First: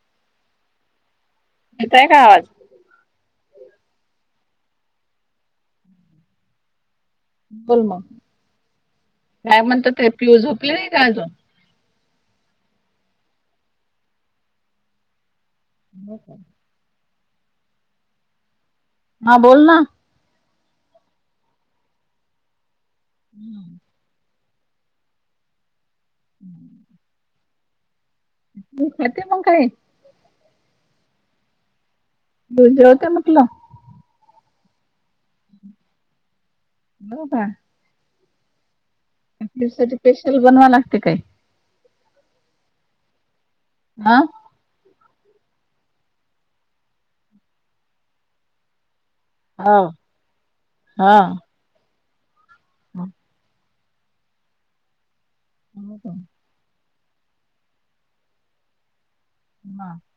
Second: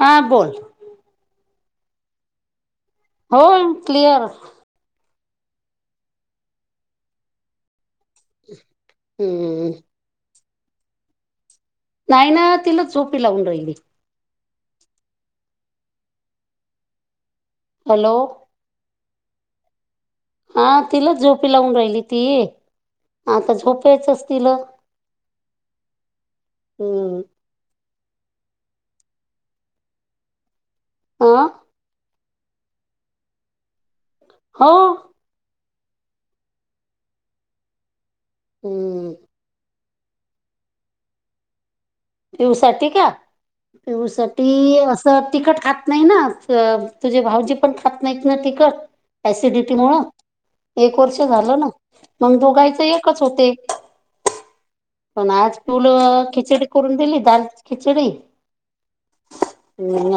हा, बोल. येतय का आवाज? होम क्लिअर. बोल मग [inaudible] काय हम्म म्हणता ते पियू झोपली नाय का अजून? नाय ना तिलाच झोपी लावून राहिली. हो का? हॅलो. हा बोल ना. हा तिलाच झोपी लावून राहिली ती. [inaudible] आता झोपायचच तिला. [inaudible] हम्म. ती खात्या मंग काय? हा. [unintelligible] म्हटलं. हो. हो का. हम्म. दिवसाचे स्पेशल बनवा लागते काय? [unintelligible] हा. ती असं तिखट खात नाही ना. अह तुझे भाऊजी पण खात नाहीत ना तिखट ऍसिडिटी हा मुळं एक हा. वर्ष झालं ना, मग दोघांच एकच होते. पण आज फूल हो का? खिचडी करून दिली दाल खिचडी. हा हम,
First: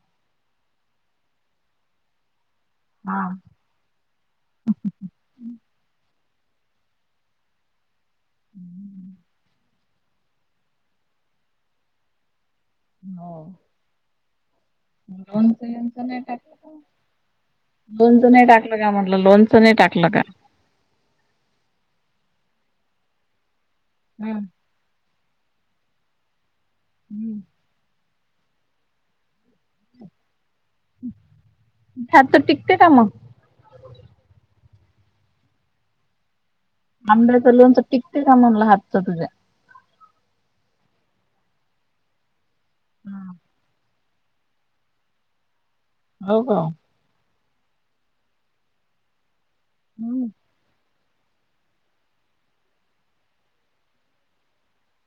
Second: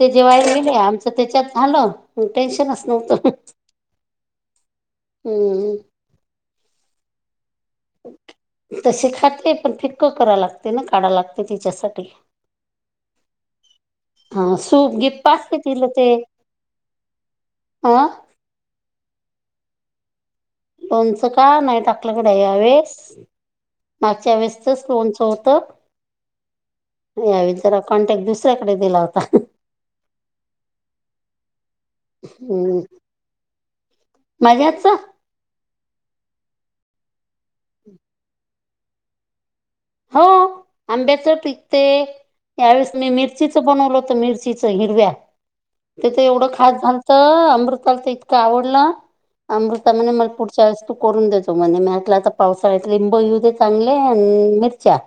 ते जेवायला गेले आमचं त्याच्यात झालं. टेन्शनच हा. नव्हतं. हम्म, हम्म. तशी खाते पण फिक्क करा लागते ना, काढा लागते तिच्यासाठी. हो. हा सूप गिप लोंणच असते तिला बींच ते नाही टाकल का? अ लोणचं नाही टाक टाकलं काय म्हटलं लोणचं नाही टाकलं का? लोणचं का नाही टाकलं ह्या वेळेस. मागच्या वेळेस चच लोणच होत हम्म. यावेळी जरा कॉन्टॅक्ट दुसऱ्याकडे दिला होता. ते आता टिकते का मग? माझ्या हातचं? आंब्याचे लोणचं टिकते का म्हणलं हातचं तुझ्या? हो आंब्याच टीकते. यावेळेस मी मिरचीच बनवलं हो तर मिर चीच हिरव्या ते तर हो एवढ का? खास झाल त अमृताला तर इतकं आवडलं. अमृता म्हणे मला हम्म. पुढ च्या वेळेस तू करून देतो म्हणे म्हटलं आता पावसाळ्यात लिंब येऊ दे चांगले आणि मिरच्या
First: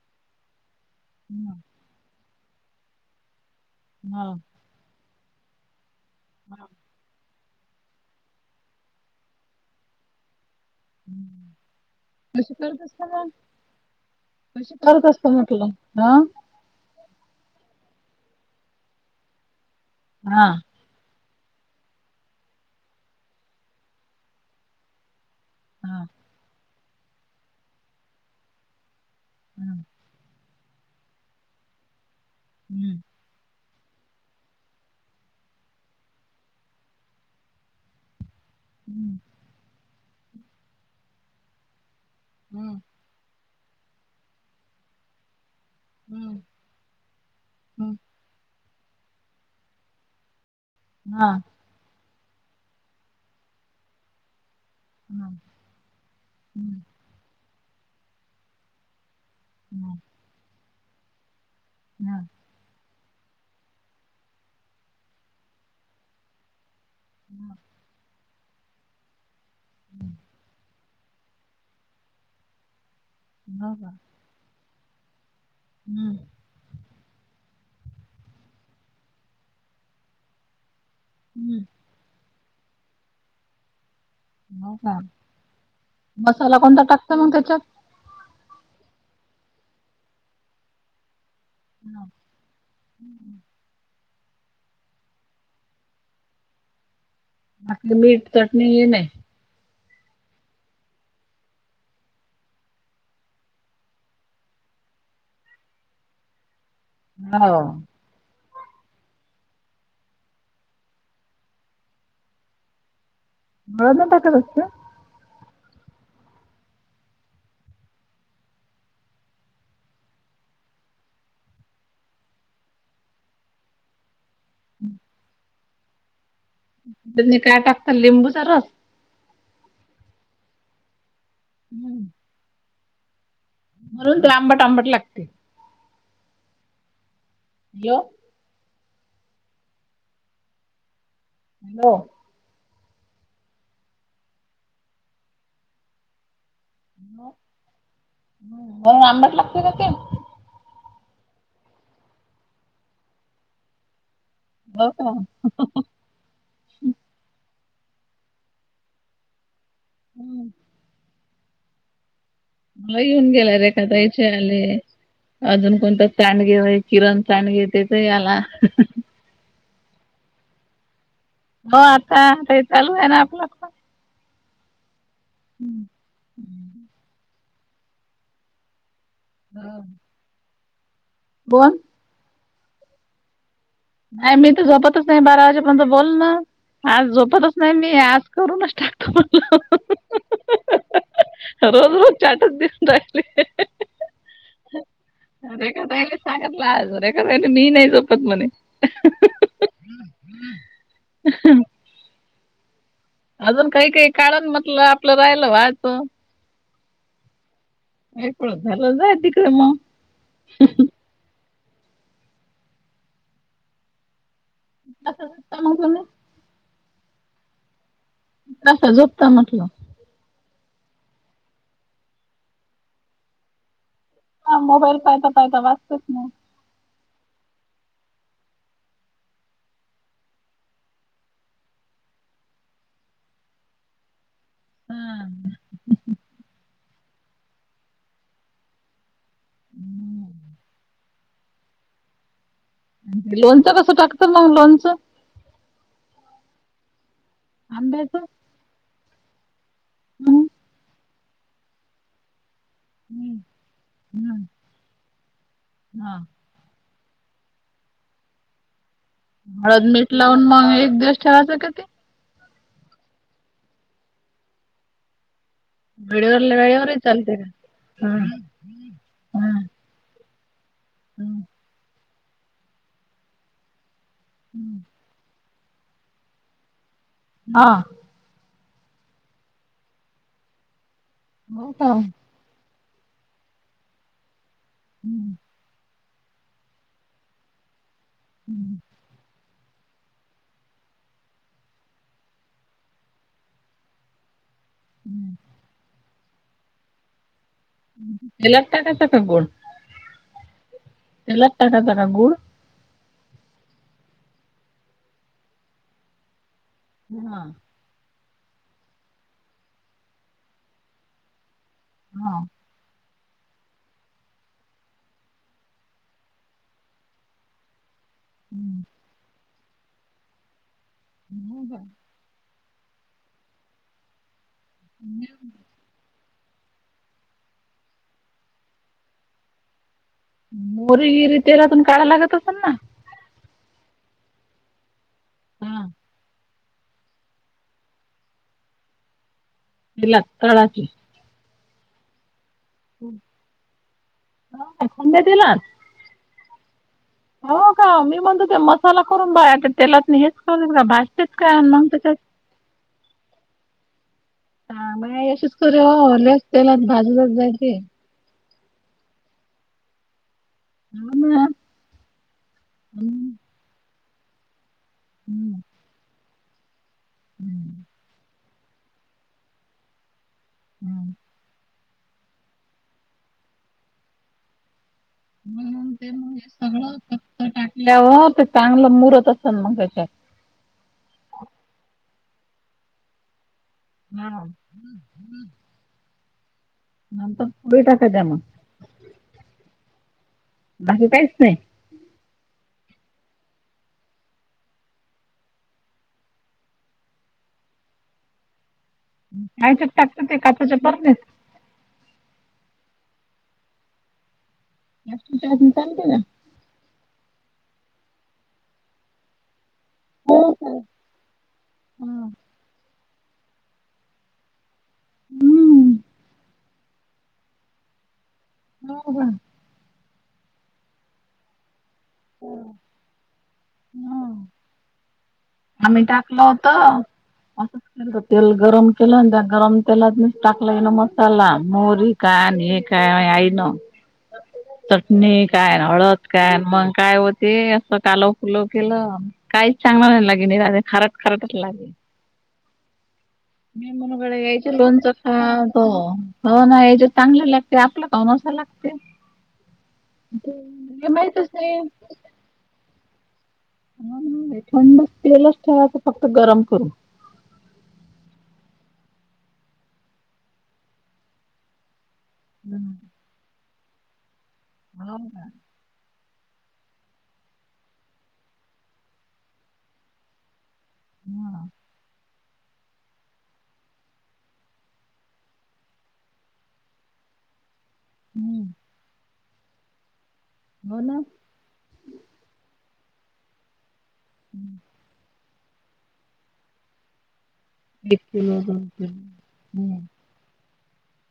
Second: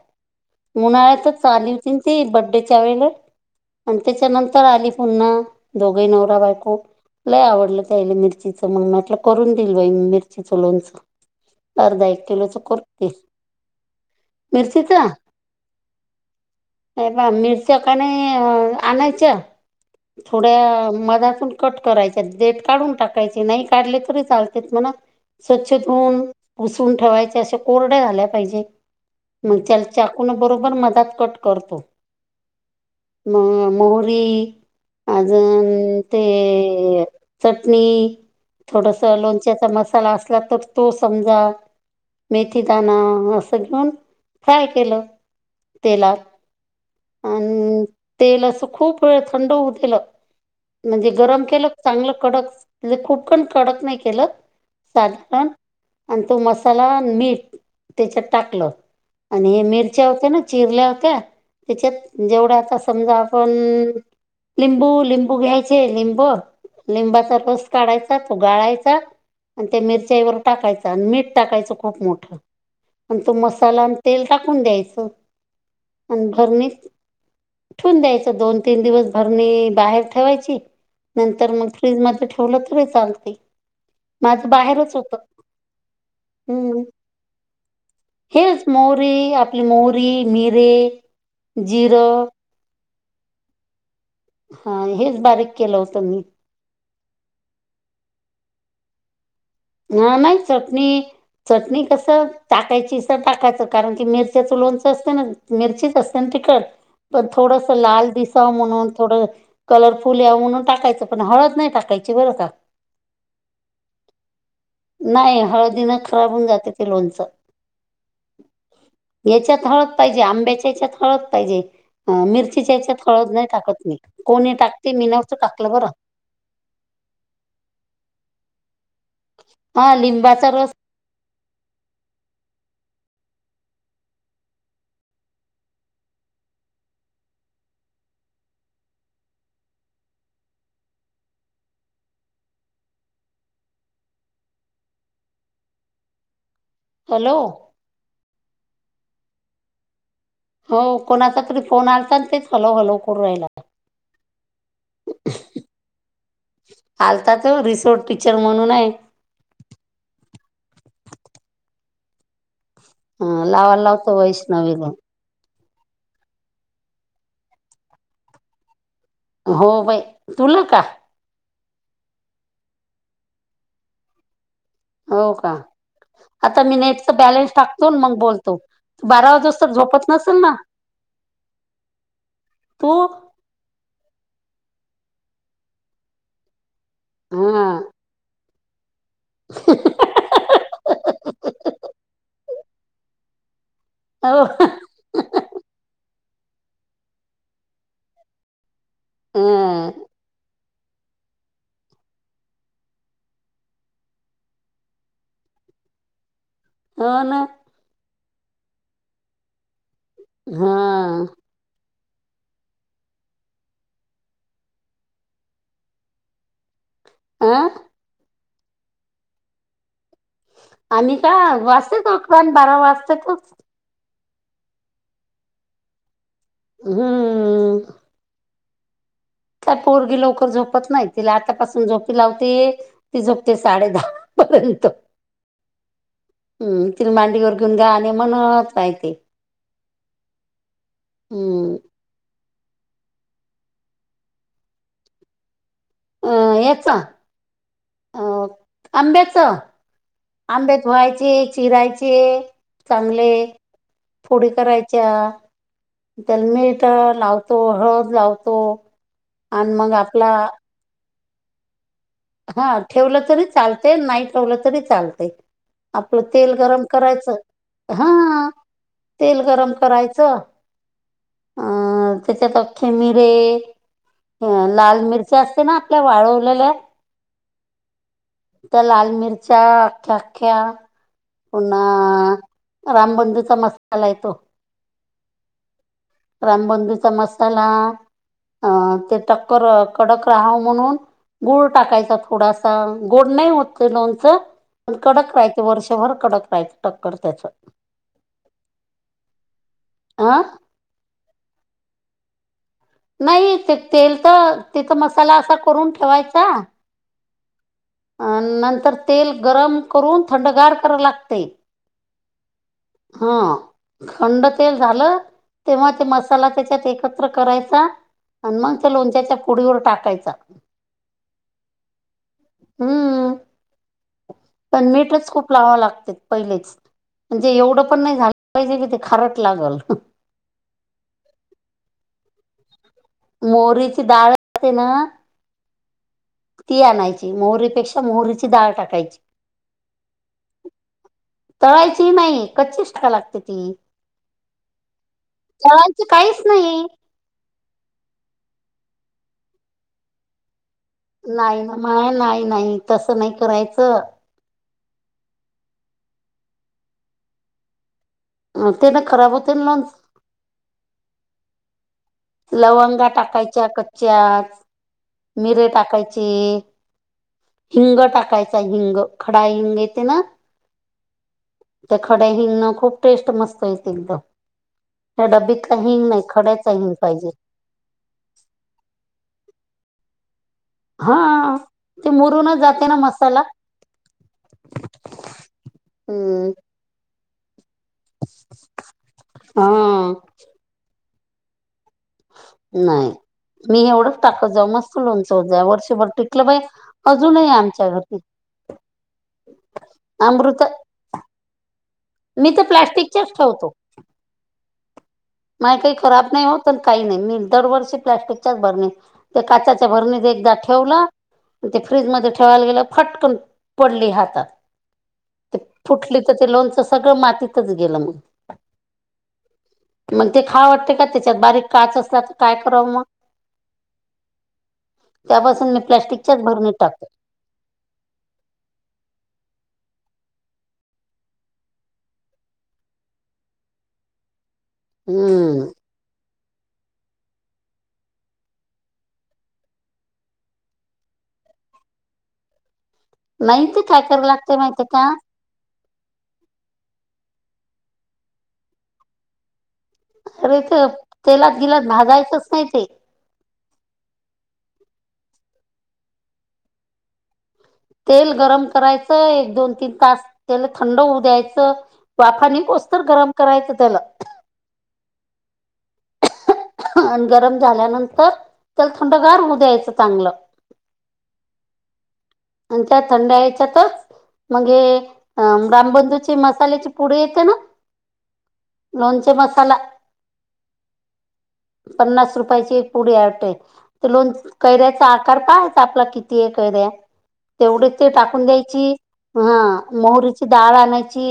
उन्हाळ्यातंच आली होती ना ती बर्थच्या वेळेला आणि हा. त्याच्यानंत तर आली पुन्हा दोघे नवरा बायको. लय आवडलं त्याला मिरचीचं मग म्हटलं करून देईल बाई मिरचीच लोणच. हम्म. अर्धा, एक किलोच करून देईन. तशी करत असत म्हटलं ना हे पहा मिरच्या का नाही आणायच्या हा थोड्या मधातून कट करायचे, डेट काढून टाकायचे नाही काढले तरी चालतेत म्हणा. स्वच्छ हा धुऊन, पुसून ठेवायचे अशे कोरड्या झाल्या पाहिजे. मग हा त्याला चाकून बरोबर मधात कट करतो. हम्म म मोहरी अजून ते चटणी थोडस हम्म लोणच्याचा मसाला असला तर तो समजा हम्म मेथीदाना असं घेऊन फ्राय केलं तेलात. हम्म आन हम्म तेल असं खूप वेळ थंड होऊ दिल. म्हणजे हा गरम केलं चांगलं कडक म्हणजे खूप पण कडक नाही केलं. [unintelligible] हा आणि तो हम्म मसाला आणि मीठ त्याच्यात टाकलं. आणि हे हा मिरच्या होत्या ना चिरल्या होत्या त्याच्यात हा जेवढ्याचा समजा आपण लिंबू लिंबू घ्यायचे लिंब लिंबाचा हा रस काढायचा, तो गाळायचा आणि त्या मिरच्यावर टाकायचा त्यानं मीठ टाकायचं खूप मोठं आणि तो हो मसाला का आणि तेल टाकून द्यायचं हम्म आन भरणीत ठेवून द्यायच. दोन तीन दिवस भरणी बाहेर ठेवायची नंतर हम्म मग फ्रीज मध्ये ठेवलं तरी चालते. माझं हो बाहेरच का होत मसाला कोणता हम्म टाकत म त्याच्यात? हेच मोरीे आपली मोरी मिरे जिरं हम्म [inaudible] हां हेच बारीक केलं होतं मी. आख्खे मीठ चटणी हे नाही? ना नाही चटनी चटणी कसं टाकायची सर टाकायचं कारण की मिरच्याचं लोणचं असतं ना. मिरचीच असत ना तिकट पण हो थोडस लाल दिस त म्हणून थोडं कलरफुल या म्हणून टाकायचं पण हळद नाही टाकायची बरं का. हळद नाही टाकत असंत. नाही हळदी न खराब होऊन जातं ते लोणचं. [inaudible] याच्यात हळद पाहिजे आंब्याच्या हच्यात हळद पाहिजे. अ मिरचीच्या याच्यात हळद नाही टाकत मी कोणी टाकते मिनवत टाकलं बरं. तुम्ही काय टाकता लिंबूचा रस? हा लिंबाचा रस. हम्म. म्हणून ते आंबट आंबट लागते. यो. हॅलो. हॅलो. म आंबट लागतं ना ते. हो कोणाचा तरी फोन आलता आणि तेच हलव हलव करू राहिला काय. हो का. आलता त रिसोट टिचर म्हणून आहे. हम्म. मला येऊन गेला लावायला रेखा लावतो ताईचे आले. वैष्णवीला अजून कोणता स्टॅन्ड घेवाय किरण स्टॅन्ड घेेतेत याला हं हं. हो बाई तुला का? हो आता ते चालू आहे ना आपलं. हो का आता मी नेटच बॅलन्स टाकतोन मंग बोलतो. बारा वाजेस्तो झोपत नसेल ना? बोन? तू. नाही मी त झोपतच नाही बारा वाजेपर्यंत बोल ना आज झोपतच हा नाही मी आज करू नच टा रोज रोज चाटच दिसून राहिले. आव हं. रेखा ताईनं सांगतला आज रेखा ताई मी नाही झोपत म्हणे. अहा. अहं. अजून काही काही काळण म्हटलं आपलं राहिलं व्हायचं. हो ना. ऐकळ झालं जा तिकळं म. हा. कसं [unintelligible] आं. कस झोपता म्हटलं? आम्ही का वाजतो झोपतान बारा वाजतातच. हा मोबाईल पायका पायका वाजतात नई. हम्म काय पोरगी लवकर झोपत नाही तिला आतापासून झोपी लावते ती झोपते साडे दहा पर्यंत हा हम्म तिला मांडीवर घेऊन गाणे म्हणत राहते हम्म हम्म लोणचं कसं टाकता मग लोणचं अ याचं आंब्याच आंब्याच आंबे धुवायचे चिरायचे चांगले हं. फोडी करायच्या हा त्याला मीठ लावतो हळद लावतो आणि हळद, मग मीठ आपला लावून मग एक दिवस ठेवायचं का ते हा ठेवलं तरी चालतंय नाही ठेवलं तरी चालतंय आपलं वेळेवर तेल गरम वेळेवरही करायचं चालते का? हा हं. तेल गरम करायचं हम्म अ त्याच्यात आख्खे मिरे लाल मिर त्या असते ना आपल्या वाळवलेल्या हा त्या लाल मिरच्या आख्खा हो पुन्हा का? रामबंधूचा मसाला येतो हम्म रामबंदूचा मसाला अ ते टक्कर कडक राहावं म्हणून गुळ टाकायचा थोडासा गोड नाही होत ते लोणचं पण हं. कडक राहियत वर्षभर कडक राहियत टक्कर त्याचं हम्म लागता कस का गोड आह लागता का जरा गुळ नाही ते तेल तर तिथं मसाला असा करून ठेवायचा हा अ नंतर तेल गरम करून थंडगार कराव लागतय हा हा थंड तेल झालं तेव्हा ते मसाला त्याच्यात एकत्र करायचा आणि मग हम्म, त्या लोणच्याच्या फोडीवर टाकायचा हो का हम्म पण मीठच खूप लावावं लागते पहिलेच म्हणजे एवढं पण नाही झालं पाहिजे की ते खारट लागल मोहरी, जिरी तेलातून काढावं लागत असेल ना मोहरीची डाळ असते ना हा ती आणायची मोहरीपेक्षा मोहरीची डाळ टाकायची ती लागते तळायची तळायची नाही कच्चीच छान लागते ती खंड्या तेलात काहीच नाही हो का मी म्हणते ते मसाला करून बाया तेलातनी हेच करून का भाजतेत काय नाही ना मग माया त्यांच्यात नाही नाही तसं नाही करायचं हा माझी आय अशाची करून लईच तेलात भाजून जायची तेन खराब होते लोणच हो ना लवंगा हम्म टाकायच्या कच्च्याच हम्म मिरे टाकायचे हम्म हिंग टाकायचा हिंग खडा हिंग येते ना? हम् त्या खड्या हिगणं खूप टेस्ट मस्त येते एकदम त्या डब्बीतला म्हणून हींग ते नाही मग हे खड्याचा हींग सगळं फक्त टाकल्यावर ते चांगलं मुरत असन मग त्याच्यात हा ते मुरूनच जाते ना मसाला हम [inaudible] हम्म नंतर पुढे टाका द्या मग हा बाकी काहीच नाही? नाही मी एवढंच टाकत जाऊ मस्त लोणचं होत जाय वर्षभर टिकलं बाई अजूनही आमच्या घरती [unintelligible] टाकता काय काचच्या बरणीत? मी तर प्लास्टिकच्याच ठेवतो प्लास्टिकच्या ह्याच्यात माझ काय चालते का खराब नाही होत पण काही नाही मी दरवर्षी प्लस्टिकच्याच भरणीत ते काच्याच्या भरणीत हो एकदा का ठेवलं ते हा. फ्रीजमध्ये ठेवायला गेलं फटकन पडली हातात ती हम्म फुटली तर ते लोणच सगळं मातीतच गेलं मग हो काय मग ते खाव वाटतं का? त्याच्यात बारीक काच असला तर काय कराव म? हा तेव्हापासून मी प्लॅस्टिकच्याच भरणीत टाकतं असं के तेल गरम केलं त्या गरम तेलात मी टाकला ये ना मसाला मोहरी का नं हे काय आई न चटणी काय हम्म हळद काय मग काय वोते असं कालव फुलव केलं काहीच चांगलं राहील खारट खरटच लागलं नाही ते मी काय कराव मुनगड लागते यायचेच माहितीय का लोणचं खा हो हो ना या जे चांगलं लागते आपला कावुन असं लागते? माहितच नाही च नाही ते थंड तेलच ठेवाचं फक्त गरम करून तेल गरम करायचं एक दोन तीन तास तेलं थंड होऊ द्यायचं वाफा हो निघुस्तं गरम करायचं त्याला [inaudible] हो का [unintelligible] आणि गरम झाल्यानंतर त्याला थंडगार होऊ द्यायचं चांगलं हा आणि त्या थंड ह्याच्यातच मग एक रामबंधूची मसाल्याची पुडी येते ना? ह लोणचे मसाला? हो ना पन्नास रुपयाची एक पुडी हाय वाटतं तर लोन कैऱ्याचा आकार पाहयचा आपला कितीय कैर्या तेवढी ते एक टाकून किलो दोन द्यायची किलो हा हम्म मोहरीची डाळ आणायची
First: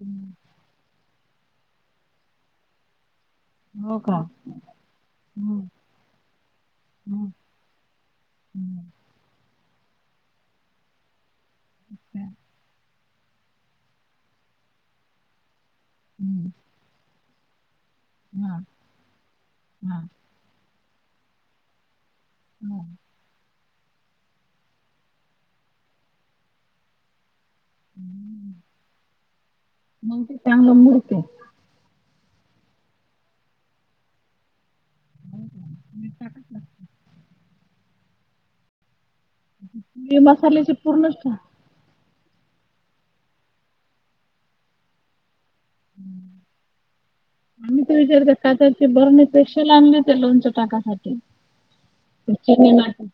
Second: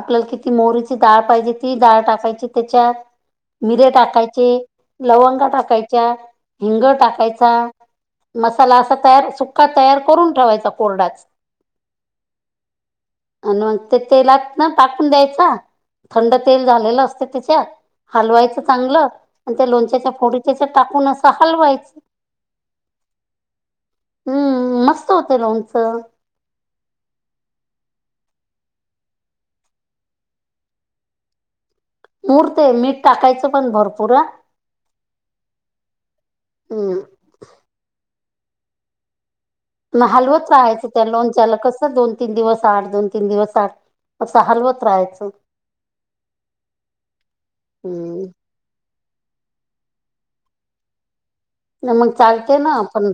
आपल्याला हम्म किती मोहरीची डाळ पाहिजे ती डाळ टाकायची त्याच्यात मिरे हो का टाकायचे लवंगा हम्म टाकायच्या हिंग हम्म टाकायचा मसाला हम्म असा तयार सुका तयार करून ठेवायचा कोरडाच त्या- आण मग ते तेलात ना टाकून द्यायचा थंड हम्म तेल झालेलं असत त्याच्यात हा हलवायचं चांगलं आणि त्या हा हा लोणच्याच्या फोडी त्यात टाकून असं हलवायच हं हं मस्त होत लोणचं मग ते चांगलं मुरते. मूरतय मीठ टाकायचं पण भरपूर [unintelligible] हम्म मग मी हलवत मसाल्याचे राहायचं त्या पूर्णच खा लोणच्याला कसं दोन दोन, तीन दिवस आड दोन, तीन दिवस आड मग हलवत राहायचं. आम्ही तू विचारत. हम्म का त्याची बरणी स्पेशल आणली ते लोणच्या टाकायसाठी मग चालते ना पण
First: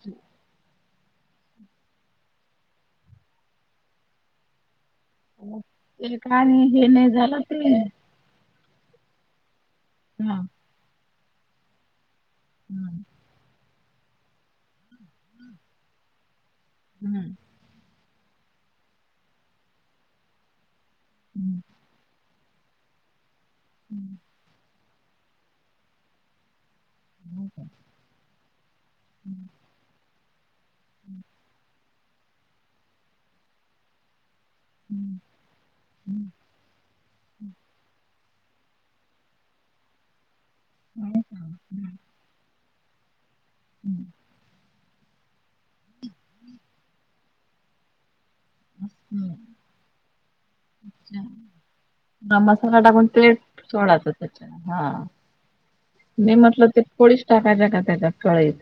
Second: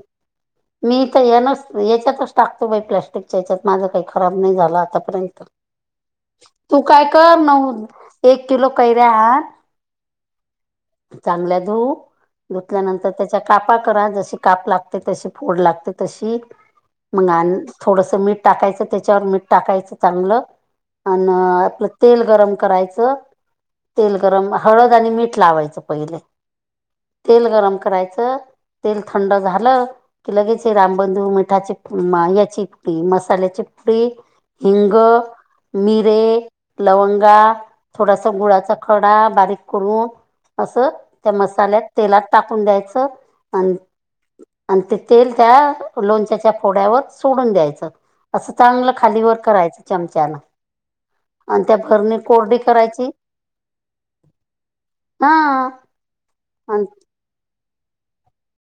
मी तर याच याच्यातच टाकतो बाई प्लॅस्टिकच्या याच्यात माझं काही खराब नाही झालं आता ते आणि तू हे काय नाही कर झालं न ते एक किलो कैऱ्या आण हा. चांगल्या धुव हा धुतल्यानंतर त्याच्या कापा करा जशी काप लागते, तशी फोड लागते तशी हा मग थोडस मीठ टाकायचं त्याच्यावर मीठ टाकायचं चांगलं अ आपलं तेल गरम करायचं, तेल गरम हळद आणि मीठ लावायचं पहिले तेल गरम करायचं तेल थंड झालं की लगेच रामबंधू मिठाची याची पुडी मसाल्याची पुडी हिंग मिरे लवंगा थोडासा गुळाचा खडा बारीक करून असं त्या मसाल्यात तेलात टाकून द्यायचं आणि आणि ते तेल त्या लोणच्याच्या फोड्यावर सोडून द्यायचं. असं चांगलं खालीवर करायचं चमचान अच्छा. हा मसाला करायची टाकून [unintelligible] सोडायच त्याच्या हा हा मी म्हटलं ते फोडीच टाकायच्या का त्याच्या कडयीत